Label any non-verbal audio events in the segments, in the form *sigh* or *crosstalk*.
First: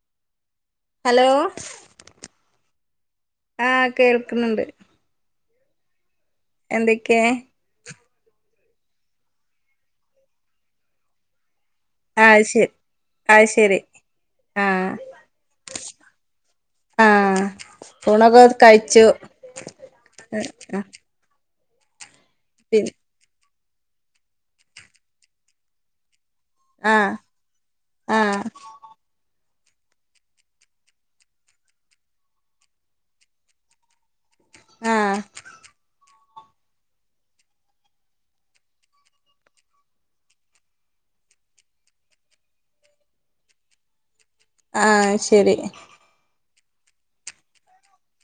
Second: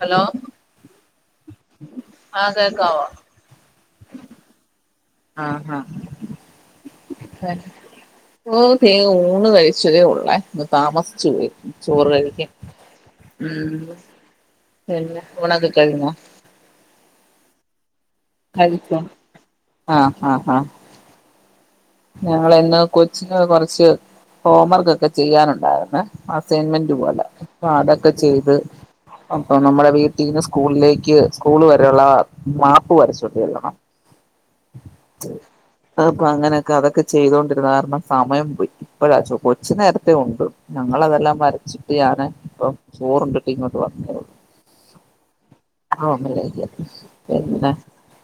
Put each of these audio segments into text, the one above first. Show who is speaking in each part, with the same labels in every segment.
Speaker 1: Hello
Speaker 2: hello.
Speaker 1: ആ കേക്കാവോ
Speaker 2: ആഹ് കേൾക്കുണ് ണ്ട്
Speaker 1: ആഹ
Speaker 2: എന്തൊക്കെ
Speaker 1: ആഹ ഓ തേ ഊണ് കഴിച്ചതേ ഉള്ളേ. ഇന്ന് താമസിച്ചു പോയി. ചോറ്
Speaker 2: ആഹ്
Speaker 1: കഴിക്ക.
Speaker 2: ശരി ആഹ് ശരി
Speaker 1: ഉം
Speaker 2: ആഹ്
Speaker 1: പിന്നെ ഊണൊക്കെ കഴിഞ്ഞോ?
Speaker 2: ആഹ ഊണൊക്കെ കഴിച്ചു
Speaker 1: ആഹ് ഞങ്ങൾ
Speaker 2: പി
Speaker 1: ഇന്ന് കൊച്ചിൻ്റെ കൊറച്ച് ഹോം വർക്ക് ഒക്കെ ചെയ്യാനുണ്ടായിരുന്നേ. അസൈൻമെന്റ്
Speaker 2: ആഹ്
Speaker 1: പോല, അപ്പോ അതൊക്കെ
Speaker 2: ആഹ്
Speaker 1: ചെയ്ത് അപ്പൊ നമ്മുടെ വീട്ടീന്ന് സ്കൂളിലേക്ക് സ്കൂൾ വരെയുള്ള മാപ്പ് വരച്ചോണ്ട് ചെല്ലണം.
Speaker 2: ആഹ്
Speaker 1: അപ്പൊ അങ്ങനെയൊക്കെ, അതൊക്കെ ചെയ്തൊണ്ടിരുന്ന കാരണം. സമയം പോയി. ഇപ്പോഴാകൊച്ചു നേരത്തെ ഉണ്ടു. ഞങ്ങളതെല്ലാം വരച്ചു. യണ് ഇപ്പം ചോറുണ്ടിട്ട് ഇങ്ങോട്ട് വന്നതേയുള്ളൂ.
Speaker 2: ആഹ ശരി
Speaker 1: പിന്നെ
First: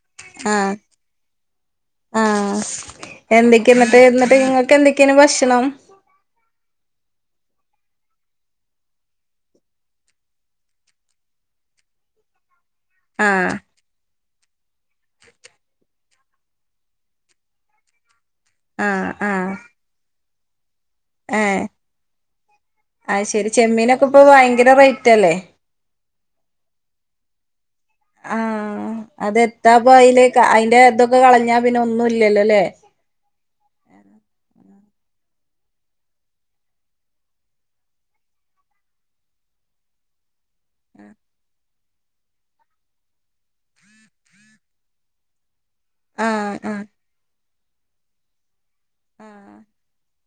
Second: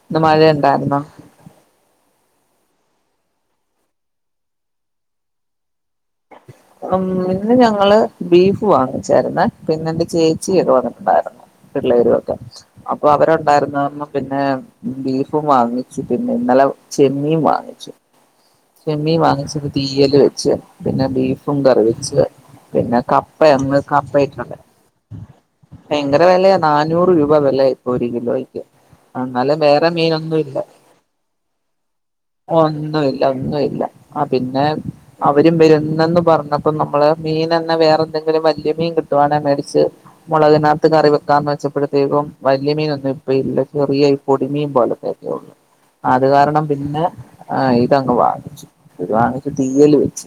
Speaker 1: ഇന്ന് മഴ ഉണ്ടായിരുന്നോ.
Speaker 2: ആഹ എന്തൊക്കെഇന്നട്ട്, എന്നിട്ട് നിങ്ങൾക്ക് എന്തൊക്കെയാണ് ഭക്ഷണം.
Speaker 1: *inaudible* ഉം ഇന്ന് ഞങ്ങള് ബീഫ് വാങ്ങിച്ചായിരുന്നു. പിന്നെ എന്റെ ചേച്ചി ഒക്കെ വന്നിട്ടുണ്ടായിരുന്നു. പിള്ളേരും ഒക്കെ. അപ്പൊ
Speaker 2: ആഹ്
Speaker 1: അവരുണ്ടായിരുന്ന കാരണം. പിന്നെ ബീഫും വാങ്ങിച്ചു, പിന്നെ ഇന്നലെ ചെമ്മീനും വാങ്ങിച്ചു.
Speaker 2: ആഹ്
Speaker 1: ചെമ്മീൻ
Speaker 2: ആഹ്
Speaker 1: വാങ്ങിച്ചു തീയല് വെച്ച്, പിന്നെ ബീഫും
Speaker 2: ഏഹ്
Speaker 1: കറി വെച്ച്. പിന്നെ
Speaker 2: അത്
Speaker 1: കപ്പ
Speaker 2: ശരി
Speaker 1: അങ്ങ്
Speaker 2: ചെമ്മീനൊക്കെ ഇപ്പൊ
Speaker 1: കപ്പട്ടണ്ട്
Speaker 2: ഭയങ്കര റേറ്റ് അല്ലേ
Speaker 1: ഭയങ്കര വിലയ നാന്നൂറ് രൂപ വില ഇപ്പോ ഒരു കിലോക്ക്.
Speaker 2: അതെന്താപ്പ അതില്. അതിന്റെ ഇതൊക്കെ കളഞ്ഞാ പിന്നെ ഒന്നും ഇല്ലല്ലോ ല്ലേ?
Speaker 1: ഒന്നും ഇല്ല. ആ പിന്നെ അവരും വരുന്നുന്ന് പറഞ്ഞപ്പോ, നമ്മള് മീൻ തന്നെ വേറെ എന്തെങ്കിലും വലിയ മീൻ കിട്ടുവാണേ മേടിച്ച്. മോളകിനകത്ത് കറി വെക്കാന്ന് വെച്ചപ്പെഴ്ത്തേക്കും. വലിയ മീനൊന്നും ഇപ്പ ഇല്ല ചെറിയ ഈ പൊടിമീൻ പോലത്തെയ ഒക്കെ ഉള്ളു അത്
Speaker 2: ആഹ്
Speaker 1: കാരണം.
Speaker 2: ആഹ്
Speaker 1: പിന്നെ ആഹ് ഇതങ്ങ് വാങ്ങിച്ചു ഇത് വാങ്ങിച്ചു
Speaker 2: ആഹ്
Speaker 1: തീയ്യല് വെച്ചു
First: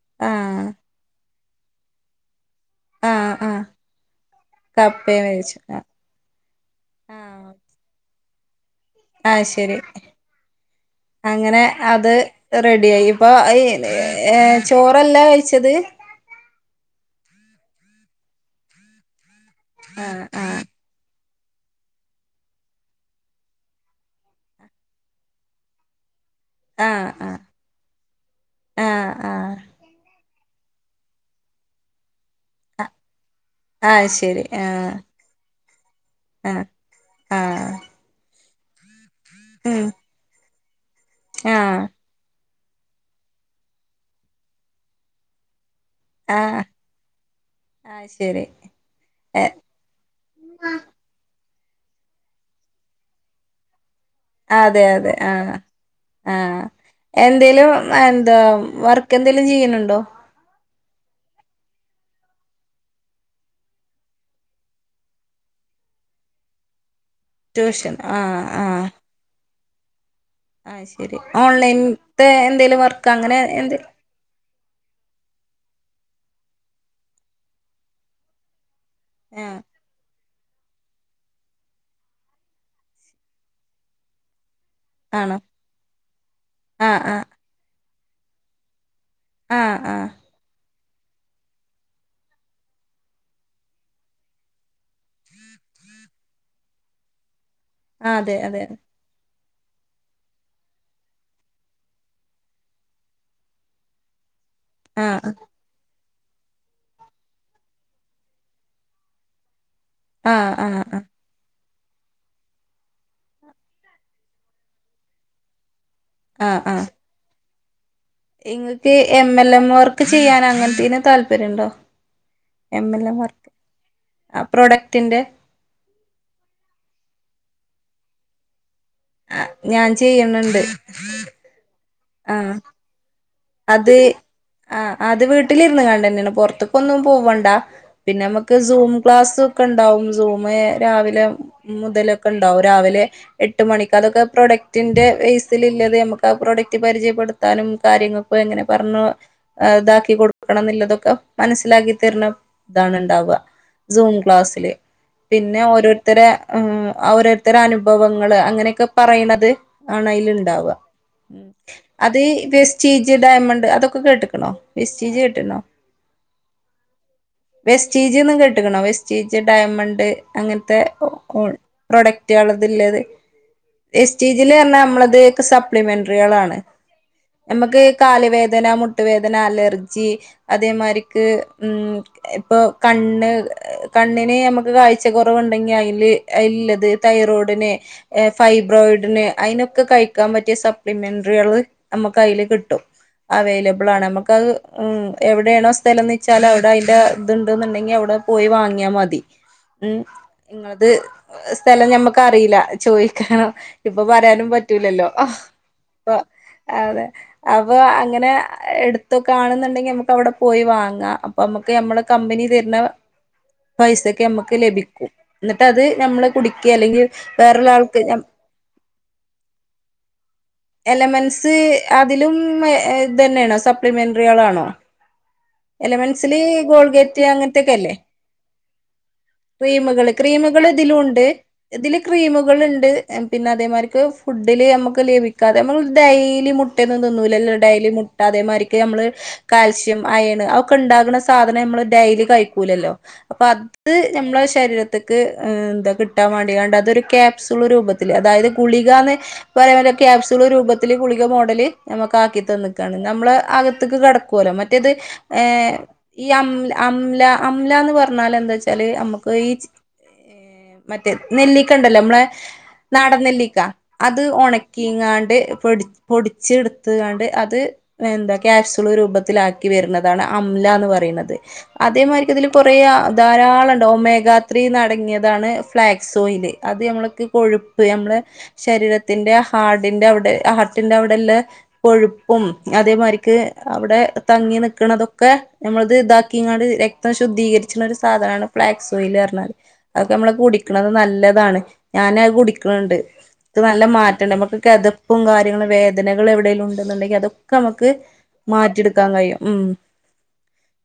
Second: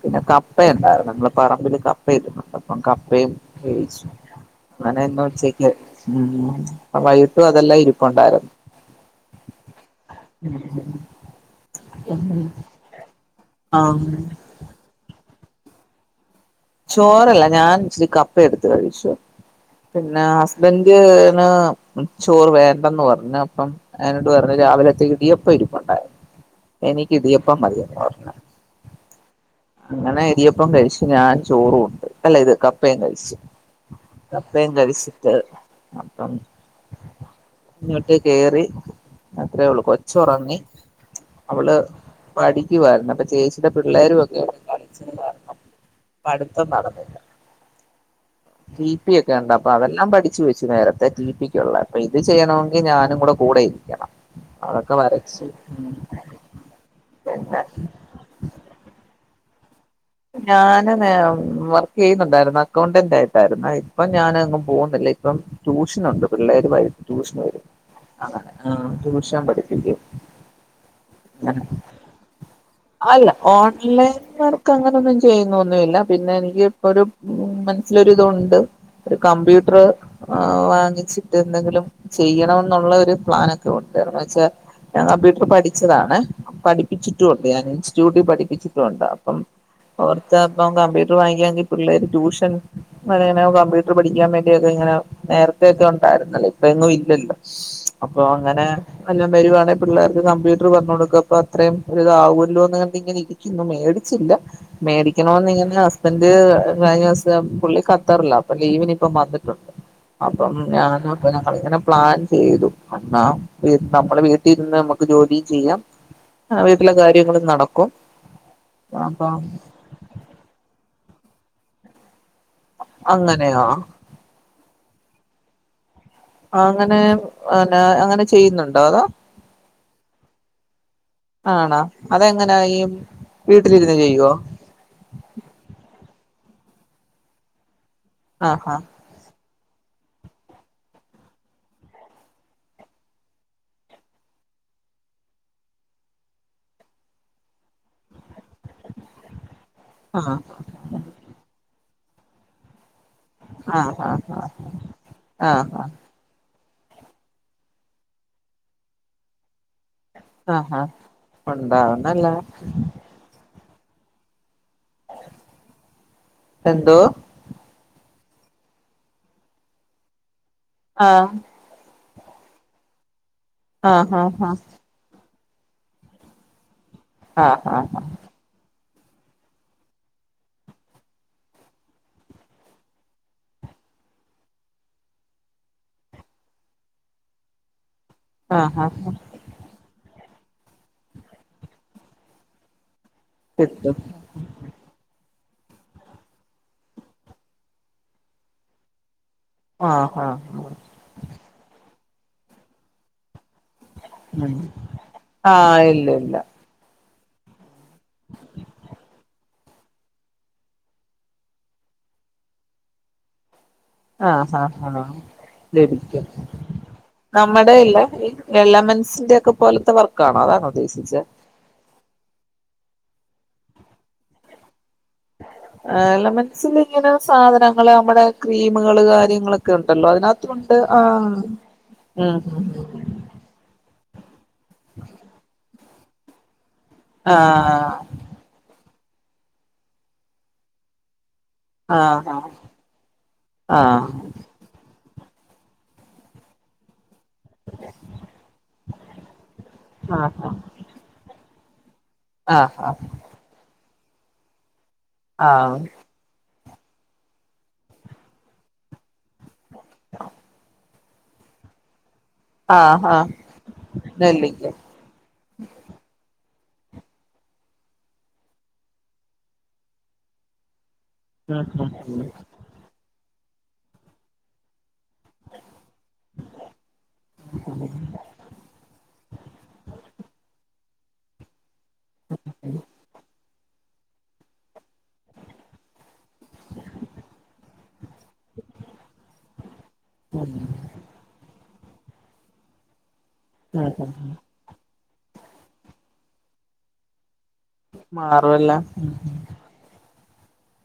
Speaker 1: പിന്നെ
Speaker 2: ആഹ്
Speaker 1: കപ്പണ്ടായിരുന്നു. മ്മളെ പറമ്പില് കപ്പ ഇരുന്നു അപ്പം കപ്പയും
Speaker 2: ആഹ് ആഹ്
Speaker 1: വേവിച്ചു. അങ്ങനെ ന്ന്
Speaker 2: കപ്പയും വേവിച്ചു
Speaker 1: ഉച്ചേക്ക്. ഉംമ് അപ്പ വൈകിട്ടും അതെല്ലാം ഇരിപ്പ്ണ്ടായിരുന്നു.
Speaker 2: ഐ ശരി അങ്ങനെ. അത് റെഡി ആയി. ഇപ്പൊ
Speaker 1: ആഹ്
Speaker 2: ഏയ് ചോറല്ല കഴിച്ചത്.
Speaker 1: ചോറല്ല ഞാൻ ഇച്ച് രി കപ്പ എടുത്ത് കഴിച്ചു.
Speaker 2: ആഹ്
Speaker 1: പിന്നെ
Speaker 2: ആഹ്
Speaker 1: ഹ്സ് ബന്റ് നു ചോറ് വേണ്ടന്ന് പറഞ്ഞു. അപ്പം അയ്നോട് പറഞ്ഞു രാവിലെത്തെ ഇടിയപ്പം ഇരിപ്പുണ്ടായിരുന്നു.
Speaker 2: ആഹ്
Speaker 1: എനിക്ക്
Speaker 2: ആഹ്
Speaker 1: ഇടിയപ്പം മതിയെന്ന് പറഞ്ഞു.
Speaker 2: ആഹ് ആഹ്
Speaker 1: അങ്ങനെ ഇടിയപ്പം കഴിച്ചു. ഞാൻ ചോറും ഉണ്ട്. അല്ല ഇത്
Speaker 2: ആഹ്
Speaker 1: കപ്പയും കഴിച്ചു.
Speaker 2: ആഹ് ശരി
Speaker 1: കപ്പയും
Speaker 2: ആഹ്
Speaker 1: കഴിച്ച്. അപ്പം
Speaker 2: ആഹ് ആഹ്
Speaker 1: ന്നിട്ട് കേറി അത്രേ ള്ളൂ
Speaker 2: ഉം
Speaker 1: കൊ ചോറങ്ങി അവള്
Speaker 2: ആഹ്
Speaker 1: പഠിക്കുവായിരുന്നു അപ്പൊ ചേച്ചിടെ പിള്ളേരും ഒക്കെ കളിച്ചിരുന്നു പഠിത്തം നടന്നില്ല.
Speaker 2: അഹ് ശരി
Speaker 1: ടി പി ഒക്കെ ണ്ട്
Speaker 2: എഹ്
Speaker 1: അപ്പൊ അതെല്ലാം പഠിച്ചു വെച്ചു. നേരത്തെ ടി പിക്ക്ള്ള. ഇത് ചെയ്യണമെങ്കിൽ ഞാനും കൂടെ കൂടെ ഇരിക്കണം.
Speaker 2: അതെ
Speaker 1: അതൊക്കെ
Speaker 2: അതെ
Speaker 1: വരച്ചു
Speaker 2: ആഹ് ആഹ്
Speaker 1: പിന്നെ
Speaker 2: എന്തേലും. എന്താ വർക്ക് എന്തെലും ചെയ്ണ് ണ്ടോ?
Speaker 1: ഞാന് നെ വർക്ക് ചെയ്യുന്നുണ്ടായിരുന്നു. അക്കൗണ്ടന്റ് ആയിട്ടായിരുന്നു. ഇപ്പം ഞാന് ങ്ങും പോകുന്നില്ല. ഇപ്പം ട്യൂഷനുണ്ട് പിള്ളേര് വെരും ട്യൂഷന് വരും
Speaker 2: ട്യൂഷൻ ആഹ്
Speaker 1: അങ്ങനെ
Speaker 2: ആഹ്
Speaker 1: ട്യൂഷൻ പഠിപ്പികും.
Speaker 2: ആഹ് ശരി ഓൺലൈൻത്തെ എന്തേലും വർക്ക്
Speaker 1: അല്ല
Speaker 2: അങ്ങനെ എന്ത്
Speaker 1: ഓൺലൈൻ ക്കങ്ങനെയൊന്നും ചെയ്യുന്നൊന്നുമില്ല പിന്നെ എനിക്ക് ഒരു മനസ്സിലൊരി തുണ്ട്. ഒരു
Speaker 2: ആഹ്
Speaker 1: കമ്പ്യൂട്ടർ. ആഹ് വാങ്ങിച്ചിട്ട് ന്തെങ്കിലും ചെയ്യണം. ന്നുള്ള ഒരു പ്ലാനൊക്കെ ഉണ്ട്. വെച്ചാ ഞാൻ
Speaker 2: ആണോ
Speaker 1: കമ്പ്യൂട്ടർ പഠിച്ചതാണ്.
Speaker 2: ആഹ് ആഹ്
Speaker 1: പഠിപ്പിച്ചിട്ടുണ്ട് ഞാൻ ഇൻസ്റ്റിറ്റ്യൂട്ടിൽ പഠിപ്പിച്ചിട്ടുണ്ട്. അപ്പം
Speaker 2: ആഹ് ആഹ്
Speaker 1: ഓർത്തപ്പം കമ്പ്യൂട്ടർ വാങ്ങിക്കാണെങ്കിൽ പിള്ളേര് ട്യൂഷൻ ഇവടെ ഇങ്ങനെ കമ്പൂട്ട്റ് പഠിക്കാൻ വേണ്ടിയൊക്കെ ഇങ്ങനെ നേരെത്തെയൊക്കെ ഉണ്ടായിരുന്നല്ലെ ഇപ്പെ എങ്ങും ഇല്ലല്ലോ
Speaker 2: ആഹ്
Speaker 1: അപ്പൊ
Speaker 2: അതെ അതെ
Speaker 1: അങ്ങനെ അല്ലാം വെരുവാണേൽ പിള്ളേർക്ക് കമ്പ്യൂട്ട്റ് പർണ് കൊടുക്കാം അപ്പ അത്രേം ഒര് ഇതാവാെല്ലോന്ന് പർണ് ഇങ്ങനെ ഇരിക്കുന്നു മേടിച്ചില്ല
Speaker 2: ആഹ്
Speaker 1: മേടിക്കണോന്ന് ഇങ്ങനെ ഒരഅസ് അപ്പന്റെ കഴിഞ്ഞൂസം പുള്ളി കത്തർലാ അപ്പൊ ലീവിന് ഇപ്പം വന്നിട്ടുണ്ട്
Speaker 2: ആഹ്
Speaker 1: അപ്പം
Speaker 2: ആഹ് ആഹ്
Speaker 1: ഞാനൊന്ന് അപ്പ ഞങ്ങള് ഇങ്ങനെ പ്ലാൻ ചീതു എന്നാ നമ്മള് വീട്ടി ഇര്ന്ന് നമക്ക് ജോലീം ചിയ്യാം ആഹ് വീട്ടിലെ കാര്യങ്ങളും നടക്കും
Speaker 2: ഇങ്ങക്ക്
Speaker 1: അപ്പൊ
Speaker 2: എം എൽ എം വർക്ക് ചിയ്യാൻ അങ്ങൻത്തീന് താല്പര്യം ഇണ്ടോ എം എൽ എം വർക്ക്
Speaker 1: അങ്ങനെയാ
Speaker 2: ആ പ്രൊഡക്ടിന്റെ
Speaker 1: അങ്ങനെ പിന്നെ അങ്ങനെ ചെയ്യുന്നുണ്ടോ അതാേ
Speaker 2: ആഹ് ഞാൻ ചെയ്യ്ന്ന്ണ്ട്
Speaker 1: ആണാേ അതെങ്ങനെ ഈം
Speaker 2: അത് ആഹ് അത് വീട്ടില് ഇര്ന്ന്ങ്ങാണ്ടെന്നേണ് പൊറത്ത്ക്ക് ഒന്നും പാെവ്വണ്ടാ പിന്നെ മുക്ക്
Speaker 1: ആഹാ
Speaker 2: സൂം ക്ലാസ് ഒക്കെ ഉണ്ടാവും സൂമ രാവിലെ മുതലൊക്കെ ഉണ്ടാവും രാവിലെ എട്ട് മണിക്ക് അതൊക്കെ പ്രൊഡക്ടിന്റെ ബേസിലില്ലത് ഞമ്മക്ക് ആ പ്രോഡക്റ്റ് പരിചയപ്പെട്ത്താനും കാര്യങ്ങള് അപ്പൊ എങ്ങനെ പർണുഇതാക്കി
Speaker 1: ആഹ്
Speaker 2: കൊട്ക്കണം ഇന്നില്ലതൊക്കെ മനസ്സിലാക്കി തെര്ണ ഇതാണ് ഇണ്ടാവുക
Speaker 1: ആഹ്
Speaker 2: സൂം
Speaker 1: ആഹ്
Speaker 2: ക്ലാസ്സില് പിന്നെ
Speaker 1: ആഹ് ആഹ്
Speaker 2: ഓരോര് തെരെ ഉം അ ഓരോര്ത്തരെ അനുഭവങ്ങള് അങ്ങനെയെക്കെ പറയ്ണത് ആണയിൽ ഇതില്
Speaker 1: ആഹ്
Speaker 2: ഇണ്ടാവാ
Speaker 1: ആഹ്
Speaker 2: അത്
Speaker 1: ഉണ്ടാവുന്നല്ല
Speaker 2: ഈ പേസ്റ്റ് ഇജ് ഡയമണ്ട് അതൊക്കെ കേട്ട്ക്ക്ണോ വെസ്റ്റിജി കേട്ട്ണോ
Speaker 1: എന്തോ
Speaker 2: വെസ്റ്റീജ്ന്ന് കേട്ട്ക്ക്ണോ വെസ്റ്റീജ് ഡയമണ്ട് അങ്ങൻത്തെ ഒ
Speaker 1: ആഹ്
Speaker 2: ഓൾ പ്രൊഡക്റ്റ്കളാ ഇതില് ഇല്ലത്
Speaker 1: ആഹ്
Speaker 2: എസ് ടി
Speaker 1: ആഹ്
Speaker 2: ജി ല് അർണാ ഞമ്മളത് ഒക്കെ സപ്ലിമെൻറികളാണ്
Speaker 1: ആഹ് ആഹ്
Speaker 2: ഞമ്മക്ക്
Speaker 1: ആഹ്
Speaker 2: കാല് വേദന മുട്ട് വേദന അലർജി അതേമാരിക്ക് ഉം ഇപ്പൊ കണ്ണ് കണ്ണിന് ഞമ്മക്ക് കാഴ്ച കൊറവ് ഇണ്ടെങ്ങി ഐല് ഇല്ലത് തൈറോഡിന് ഏഹ്
Speaker 1: ആഹ് ആഹ്
Speaker 2: ഫൈബ്രോയിഡ്ന് ഐനൊക്കെ കയിക്കാം പറ്റിയ സപ്ലിമെൻറികള് അമ്മക്ക് ഐല് കിട്ടും
Speaker 1: കിട്ടും
Speaker 2: അവേലെബ്ളാണ് അമ്മക്കത് ഉം എവിടെയേണോ സ്ഥലംന്ന് വെച്ചാല് അവടെ ഐന്റെ ഇത്ണ്ട്ന്ന് ഇണ്ടെങ്ങെ അവ്ടെ പോയി വാങ്ങിയാ മതി ഉം
Speaker 1: ആഹ് ആഹ്
Speaker 2: ഇങ്ങളത് സ്ഥലം ഞമ്മക്ക് അറീല ചോയിക്കണോ ഇപ്പൊ പറയാനും
Speaker 1: ഉം
Speaker 2: പറ്റൂലല്ലോ അഹ്
Speaker 1: ആഹ് ഇല്ല
Speaker 2: ഇപ്പൊ
Speaker 1: ഇല്ല
Speaker 2: അതെ ഇപ്പൊ അങ്ങെനെ എട് ത്തൊക്കാണ്ന്ന് ഇണ്ടെങ്ങെ ഞമ്മക്ക് അവ്ടെ പോയി വാങ്ങാ അപ്പൊ അമ്മക്ക് ഞമ്മളെ കമ്പനി തെര്ളാ പൈസെക്കെ
Speaker 1: ആഹ്
Speaker 2: ഞമ്മക്ക്
Speaker 1: ആഹ്
Speaker 2: ലഭിക്കും
Speaker 1: ആഹ്
Speaker 2: ഇന്ന്ട്ട് അത്
Speaker 1: ലഭിക്കും
Speaker 2: നമ്മള് കുടിക്കേ അല്ലെങ്കിൽ വേറൊലാൾക്ക് ഞം
Speaker 1: എല്ലാമെൻസിന്റെ ഒക്കെ പോലത്തെ വർക്കാണോ അതാണോ ഉദ്ദേശിച്ചേ
Speaker 2: സ് അതിലും മേ ഇത് എന്നെണോ സപ്ലിമെൻറികളാണോ
Speaker 1: ദഹനം ഏലമെൻസില് ഇങ്ങനെ
Speaker 2: അങ്ങനത്തെക്കെ
Speaker 1: സാധനങ്ങള്
Speaker 2: അല്ലേ
Speaker 1: അമ്മടെ ക്രീമ്കള് കാര്യങ്ങളെക്കെ ഉണ്ടല്ലോ
Speaker 2: ക്രീമുകള്
Speaker 1: അതിനകത്ത് ഇപ്പം
Speaker 2: ക്രീമുകള്
Speaker 1: ഉണ്ട്
Speaker 2: ഇതിലുണ്ട്
Speaker 1: ആഹ്
Speaker 2: ഇതില്
Speaker 1: ഉം ഉം ഉം
Speaker 2: ക്രീമുകള്ണ്ട്
Speaker 1: ഉം
Speaker 2: പിന്നെ അതേമാരിക്ക് ഫുഡില് ഞമ്മക്ക് ലഭിക്കാതെ നമ്മള് ഡെെലി മുട്ടെന്നും തിന്നൂല്ലല്ലോ ഡെയിലി
Speaker 1: ആഹ്
Speaker 2: അതേമാതിക്ക് നമ്മള് കാൽഷ്യം അയണ് ഒക്കെ ഉണ്ടാക്ണ സാധനം ഞമ്മള് ഡെെലി
Speaker 1: ആഹ്
Speaker 2: കയിക്കൂലല്ലോ അപ്പഅത്
Speaker 1: ആഹ്
Speaker 2: ഞമ്മളെ ശരീരത്തി ത്ത്ക്ക് എന്താ കിട്ടാം വാണ്ടിങ്ങാണ്ട് അതൊരു് കെ പ്‌സൂൾ രൂപത്തിൽ അതായത് ഗുളിക എന്ന് പറയാൻല ക്യാപ്സൂൾ
Speaker 1: ആഹ്
Speaker 2: രൂപത്തില് ഗുളിക മോഡല് നമ്മക്ക് ആക്കി
Speaker 1: ആഹ്
Speaker 2: തന്നക്കാണ്
Speaker 1: ആഹ്
Speaker 2: നമ്മള് അകത്തക്ക് കടക്കുവലോ മറ്റേത് ഏഹ്
Speaker 1: ആഹ്
Speaker 2: ഈ അംല അംല അംലന്ന് പറഞ്ഞാൽ എന്താ വെച്ചാല് നമ്മുക്ക് ഈ മറ്റേ നെല്ലിക്ക ഉണ്ടല്ലോ നമ്മളെ
Speaker 1: ആഹ്
Speaker 2: നാടൻ
Speaker 1: ആഹ്
Speaker 2: നെല്ലിക്ക അത്
Speaker 1: നെല്ലിക്ക
Speaker 2: ഉണക്കി ഇങ്ങാണ്ട് പൊടി പൊടിച്ച് എടുത്താണ്ട് അത് എന്താ ക്യാപ്സൂൾ രൂപത്തിലാക്കി വരുന്നതാണ് അംല എന്ന് പറയുന്നത്
Speaker 1: ഉം ഉം
Speaker 2: അതേമാതിക്ക് ഇതില് കൊറേ ധാരാളം ണ്ട് ഒമേഗാത്രി നടങ്ങിയത് അതാണ് ഫ്ലാക്സ് ഓയില് അത് നമ്മളക്ക് കൊഴുപ്പ് നമ്മള് ശരീരത്തിന്റെ ഹാർഡിന്റെ അവിടെ ഹാർട്ടിന്റെ അവിടെല്ല കൊഴുപ്പും അതേമാതിരിക്ക് അവിടെ തങ്ങി നിക്കണതൊക്കെ നമ്മളത് ഇതാ ക്കിങ്ങട് രക്തം ശുദ്ധീകരിച്ചണ ഒരു സാധനാണ് ഫ്ളാക്സ് ഓയില് പറഞ്ഞാത് അതൊക്കെ നമ്മള്
Speaker 1: ഉം
Speaker 2: കുടിക്കണത് നല്ലതാണ് ഞാനത് കുടിക്കണണ്ട് ഇത് നല്ല
Speaker 1: ഉം ഉം
Speaker 2: മാറ്റുണ്ട് നമുക്ക് കെതപ്പും കാര്യങ്ങളും വേദ നകൾ എവിടെലും ഉണ്ടെന്നുണ്ടെങ്കിൽ അതൊക്കെ നമുക്ക്
Speaker 1: മാറുവെല്ലാം
Speaker 2: മാറ്റിയെടുക്കാൻ കഴിയും ഉം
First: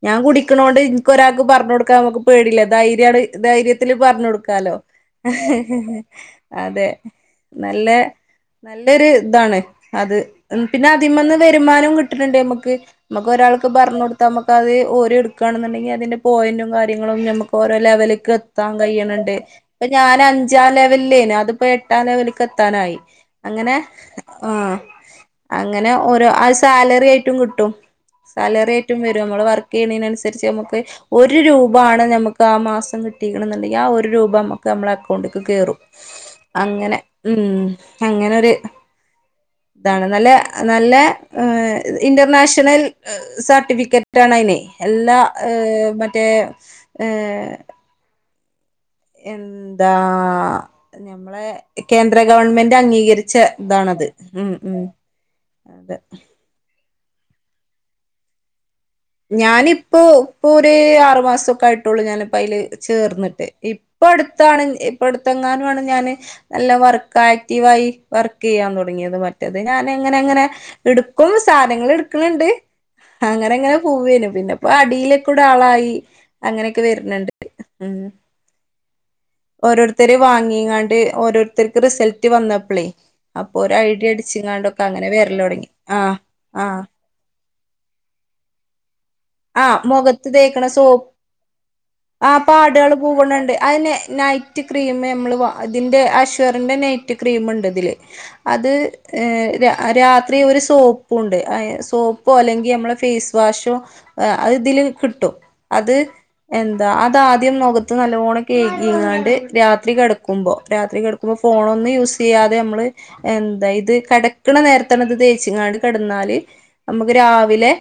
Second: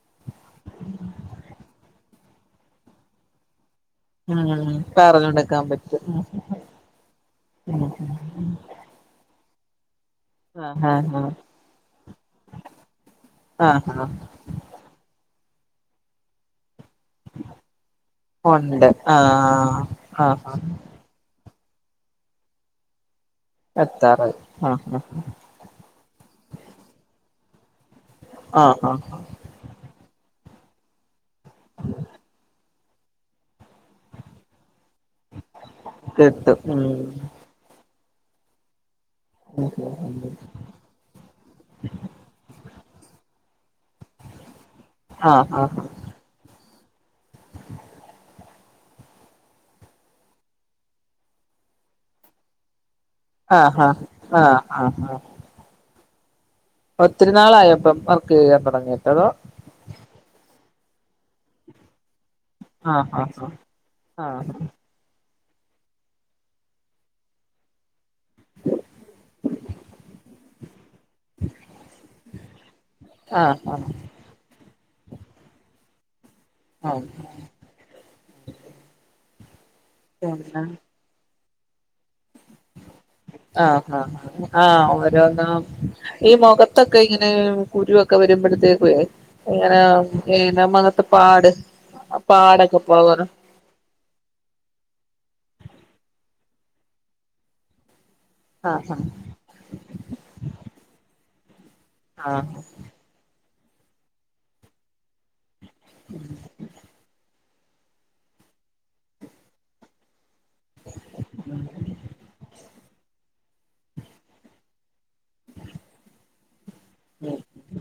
Speaker 2: ഞാൻ കുടിക്കണോണ്ട് എനിക്ക് ഒരാൾക്ക് പറഞ്ഞു കൊടുക്കാൻ നമുക്ക് പേടില്ല ദൈയിര്യാണ് ധൈര്യത്തില് പറഞ്ഞ് കൊടുക്കാലോ
Speaker 1: ഉം പറഞ്ഞെടുക്കാൻ പറ്റും
Speaker 2: അതെ നല്ല
Speaker 1: *inaudible*
Speaker 2: നല്ലൊരു ഇതാണ് അത് ഉം പിന്നെ
Speaker 1: ആഹ്
Speaker 2: അതിമന്ന് വരുമാനം കിട്ടുന്നുണ്ട് നമ്മക്ക് നമുക്ക്
Speaker 1: ആഹ്
Speaker 2: ഒരാൾക്ക്
Speaker 1: ആഹ്
Speaker 2: പറഞ്ഞ്
Speaker 1: ആഹ് ആഹ്
Speaker 2: കൊടുത്താ അത്ഓരോ എടുക്കയാണെന്നുണ്ടെങ്കിൽ അതിന്റെ പോയിന്റും കാര്യ ങ്ങളും നമുക്ക് ഓരോ ലവലിക്ക് എത്താൻ
Speaker 1: ഉണ്ട്
Speaker 2: കയ്യ്ണ് ണ്ട്
Speaker 1: ആഹ്
Speaker 2: ഇപ്പ ഞാന്
Speaker 1: ആഹ്
Speaker 2: അഞ്ചാം ലെ വല്ലേന് അതിപ്പോ എട്ടാം ലെവല്ക്ക് എത്താനായി അങ്ങനെ
Speaker 1: എത്താറായി ആഹ് ആഹ്
Speaker 2: അങ്ങനെ ഓരോ അത് സാലറി ആയിട്ടും കിട്ടും സാലറി
Speaker 1: ആഹ്
Speaker 2: ആയിട്ടും
Speaker 1: ആഹ്
Speaker 2: വരും നമ്മള് വർക്ക് വർക്ക് ചെയ്യുണതിനനുസരിച്ച് നമുക്ക് ഒരു രൂപ ആണ് നമുക്ക് ആ മാസം കിട്ടിയിരിക്കണം ന്നുണ്ടെങ്കിൽ ആ ഒരു രൂപ നമുക്ക് നമ്മളെ അക്കൗ കൗണ്ടിക്ക് കേറും
Speaker 1: കിട്ടും ഉം
Speaker 2: അങ്ങനെ മ് അങ്ങനൊര് ഇതാണ് നല്ല നല്ല എ ഇന്റർനാഷണൽ സർട്ടിഫിക്കറ്റാണയിനെയ് എല്ലാ ഏ
Speaker 1: ആഹ് ആഹ്
Speaker 2: മറ്റേ ഏ എന്താ ഞമ്മളെ കേന്ദ്ര ഗവൺമെന്റ അംഗീകരി ച്ച ഇ
Speaker 1: ആഹ് ആഹ്
Speaker 2: താണത് ഉം
Speaker 1: ആഹ്
Speaker 2: ഉം
Speaker 1: ആഹ് ആഹ്
Speaker 2: അതെ
Speaker 1: ഒത്തിരി നാളായപ്പം വർക്ക് ചെയ്യാൻ തൊടങ്ങീട്ട്
Speaker 2: ഞാനിപ്പോ പ്പോര് ആറ് മാസൊക്കായിട്ടൊള്ളൂ ഞാനിപ്പയില്
Speaker 1: ആഹ്
Speaker 2: ചേർന്നിട്ട്
Speaker 1: ആഹ്
Speaker 2: ഇപ്പട്ത്താണ്
Speaker 1: ആഹ്
Speaker 2: ഇപ്പട്ത്തെങ്ങാനു ആണ് ഞാന് നല്ല വർക്കാക്റ്റീവായി വർക്കിയ്യാൻ തൊടങ്ങിയത് മറ്റത് ഞാനങ്ങനെ ങ്ങനെ ഇടുക്കും സാനങ്ങൾ ഇട്ക്ക്ണ്ണ്ട് അങ്ങനെ
Speaker 1: ആഹ്
Speaker 2: ങ്ങനെ
Speaker 1: ആഹ്
Speaker 2: പിന്നെ പ്പൊ അടിയിലൊക്കൂടാളായി അങ്ങനക്കെ
Speaker 1: ആഹ്
Speaker 2: വര്ന്ണ്ട് ഉം ഓരോരുത്തര്
Speaker 1: പിന്നെ
Speaker 2: വാങ്ങിങ്ങാണ്ട് ഓരോര് ത്തർക്ക് റിസൾട്ടറ്റ് വന്നപ്പളേ അപ്പൊ ഒരു
Speaker 1: ആഹ്
Speaker 2: ഐഡിയ
Speaker 1: ആഹ് അഹ്
Speaker 2: അടിച്ചിങ്ങാണ്ടൊക്കെ
Speaker 1: ആഹ്
Speaker 2: അങ്ങനെ വരല്
Speaker 1: ഓരോന്നും
Speaker 2: തുടങ്ങി ആഹ്
Speaker 1: ഈ
Speaker 2: ആഹ്
Speaker 1: മൊഖത്തൊക്കെ ഇങ്ങനെ കുരുവൊക്കെ വരുമ്പഴത്തേക്കുവെയ്
Speaker 2: ആഹ് മുഖത്ത്
Speaker 1: ഇങ്ങനെ
Speaker 2: തേക്കണ സോപ്പ്
Speaker 1: മുഖത്തെ പാട്
Speaker 2: ആ
Speaker 1: പാടൊക്കെ
Speaker 2: പാട്യേള്
Speaker 1: പോകാറ്
Speaker 2: പൂകണണ്ട് അതെന്ന ന റ്റ് ക്രീമമ്മള് വാ തിന്റെ അശ്വറിന്റ നൈറ്റ് ക്രീമ്ണ്ട് തില് അത്
Speaker 1: ആഹ്
Speaker 2: ഏ ര രാത്രി ഒരു സോപ്പൂണ്ട്. അയ് സോപ്പോ
Speaker 1: ആഹ്
Speaker 2: അല്ലെങ്കി മ്മളെ ഫേസ് വാഷോ അത് തില് കിട്ടും അത് എന്താ അതാ ദ്യം മൊഖത്ത് നല്ലോണം കേകിങ്ങാണ്ട് രാത്രി കെട ക്കുമ്പോ രാത്രി കെട്ക്കുമ്പോ ഫോണൊന്നു യൂസിയ്യാതെ യമ്മള് എന്താ ഇത് കടക്ക്ണ നേരത്തന്നെത് തേച്ചിങ്ങാണ്ട് കടന്നാല് അമ്മക്ക് രാവിലെ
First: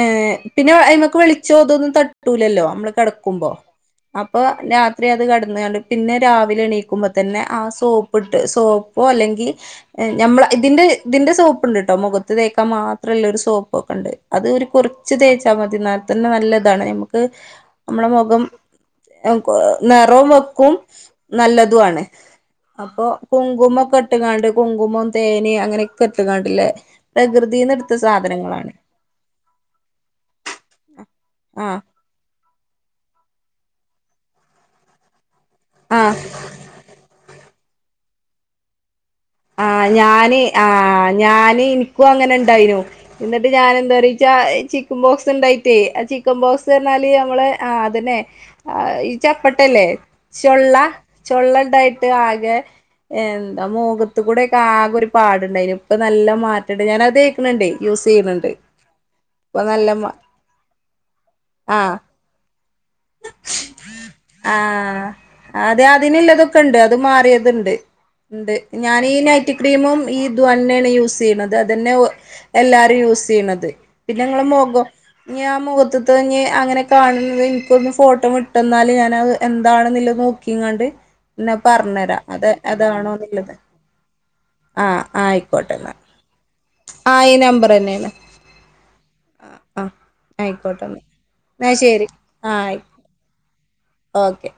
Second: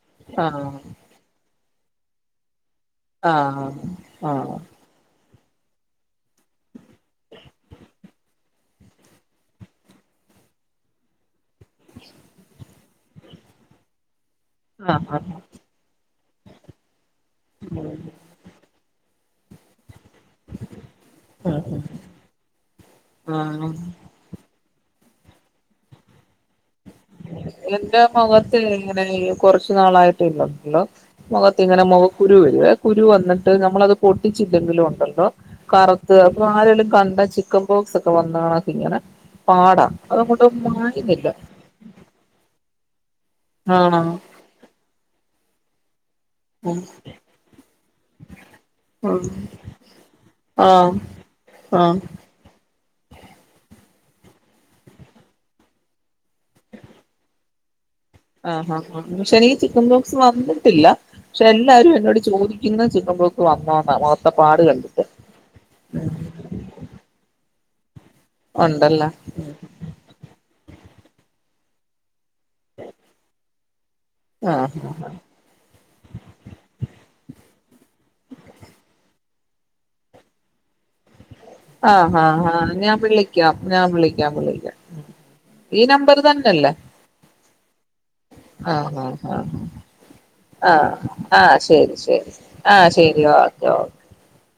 Speaker 2: ഏഹ് പിന്നെ
Speaker 1: ആഹ്
Speaker 2: അയ്മക്ക് വെളിച്ചോദൊന്നും തട്ടൂലല്ലോ അമ്ള് കെടക്കുമ്പോ
Speaker 1: ആഹ് ആഹ്
Speaker 2: അപ്പൊ
Speaker 1: ആഹ്
Speaker 2: ലാ ന്നേ അത് കട്ന്ന് ആണ്ട് പിന്നെ രാവിലെണീക്കുമ്പോതന്നെ ആഹ് സോപ്പ്ട്ട് സോപ്പോ അല്ലങ്കി എഹ് ഞമ്മള ഇതിന്റെ തിന്റെ സോപ്പ്ണ്ട്ട്ടോ മൊഖത്ത് തേക്കാമാത്രല്ല ഒരു സോപ്പൊക്കണ്ട് അത് ഒരു കൊറച്ച്
Speaker 1: ആഹ്
Speaker 2: തേച്ചാ മതി ന്നാൽതന്നെ നല്ലതാണ് ഞമ്മക്ക് അമ്മളമൊഖം ഔ കൊ നെറോംവെക്കും
Speaker 1: ആഹ് ആഹ്
Speaker 2: നല്ലതുവാണ് അപ്പൊ
Speaker 1: ആഹ്
Speaker 2: കുങ്കുമൊക്കെട്ട്ങ്ങാണ്ട് കുങ്കുമം തേന് അങ്ങനെക്കെട്ട് ങ്ങാൺണ്ടില്ലേ പ്രകൃതീന്ന്ട്ത്ത സാധനങ്ങളാണ്
Speaker 1: ഇങ്ങനെല്ലോ കൊറച്ചു നാളായിട്ടിള്ളള്ളോ
Speaker 2: ആഹ്
Speaker 1: മൊഖത്തിങ്ങനെ മൊഖോ കുരുവരുവെ കുരു വന്നിട്ട് നമ്മളത് പൊട്ടിച്ചില്ലെങ്കിലു ഒണ്ടല്ലോ കറ്ത്ത്
Speaker 2: ആഹ്
Speaker 1: അപ്പൊ ആരെലും കണ്ട ചിക്കൻ ബോക്സൊക്കെ വന്നാണക്കിങ്ങനെ
Speaker 2: ആഹ് ഞാന് ആഹ് ഞാന് ഇനി ക്കു അങ്ങനെണ്ടായിരുനു ഇന്നിട്ട് ഞാനെന്താ
Speaker 1: ആണോ
Speaker 2: റീച്ചാ ചിക്കം ബോക്സ്ണ്ടായിറ്റേ ആചി ക്കം
Speaker 1: ഉം
Speaker 2: ബോക്സ്ർഞ്ഞാല് നമ്മളെ ആഹ് അതന്നെ അഹ് ഈ
Speaker 1: ഉം
Speaker 2: ചപ്പട്ടല്ലേ ചൊള്ള
Speaker 1: ആഹ് ആഹ്
Speaker 2: ചൊള്ളണ്ടായിട്ട് ആകെ എന്താ മൂഖത്ത്കൂടെ ക്കാകൊര് പാട്ണ്ടായിനു ഇപ്പ നല്ല മാറ്റണ്ട് ഞാനത് തേക്ക്ണ് ണ്ടേയ് യൂസീന്ന്
Speaker 1: ആഹ് ആഹ് ആഹ് ശനീ ചിക്കൻ ബോക്സ് വന്ന്ട്ടില്ല ക്ഷെ എല്ലാരും
Speaker 2: ആഹ്
Speaker 1: എന്നോട് ചോദിക്ക്യുന്ന ചിക്കൻബോക്സ് മാത്രാന്നാ മോഖത്തെപ്പാട് കണ്ടിട്ട്
Speaker 2: ആഹ് അതെ അതിനില്ലതൊക്കണ്ട് അത് മാറിയത്ണ്ട് ണ്ട് ഞാനീ
Speaker 1: ഉണ്ടല്ലേ
Speaker 2: നൈറ്റ് ക്രീമും ഈത്വന്നേണ് യൂസീയ്യ്ണത് അതന്നെ ഒഹ് എല്ലാരും യൂസീയ്ണത് പിന്നെങ്ങളമൊഖോ
Speaker 1: ആഹ്
Speaker 2: ഞ്യാ മൊത്ത്ത്തത്ഞ്ഞി അങ്ങനെ കാണുന്നത് ഇൻക്കൊന്ന് ഫോട്ടം വിട്ടന്നാല് ഞാനത് എന്താണ്ന്ന്ല്ല ഹൂ ക്കിങ്ങാണ്ട്
Speaker 1: ആഹ് ഹാ ഹാ ഞാം വിളിയ്ക്ക്യാം
Speaker 2: അതാണോന്നുള്ളത്
Speaker 1: ഞാം വിളിയ്ക്കാം വിളി
Speaker 2: ആഹ് ആയിക്കോട്ടെന്നാ ആഹ് ഈ നമ്പറെന്നേണ്
Speaker 1: ആഹ് ഹാ ആഹ് ആഹ്
Speaker 2: ആയിക്കോട്ടെന്നാ
Speaker 1: ആഹ്
Speaker 2: എന്നാ എന്നാ
Speaker 1: ശരി ശരി ആഹ് ശരി ഓക്കെ ഓഹ്
Speaker 2: ഓക്കെ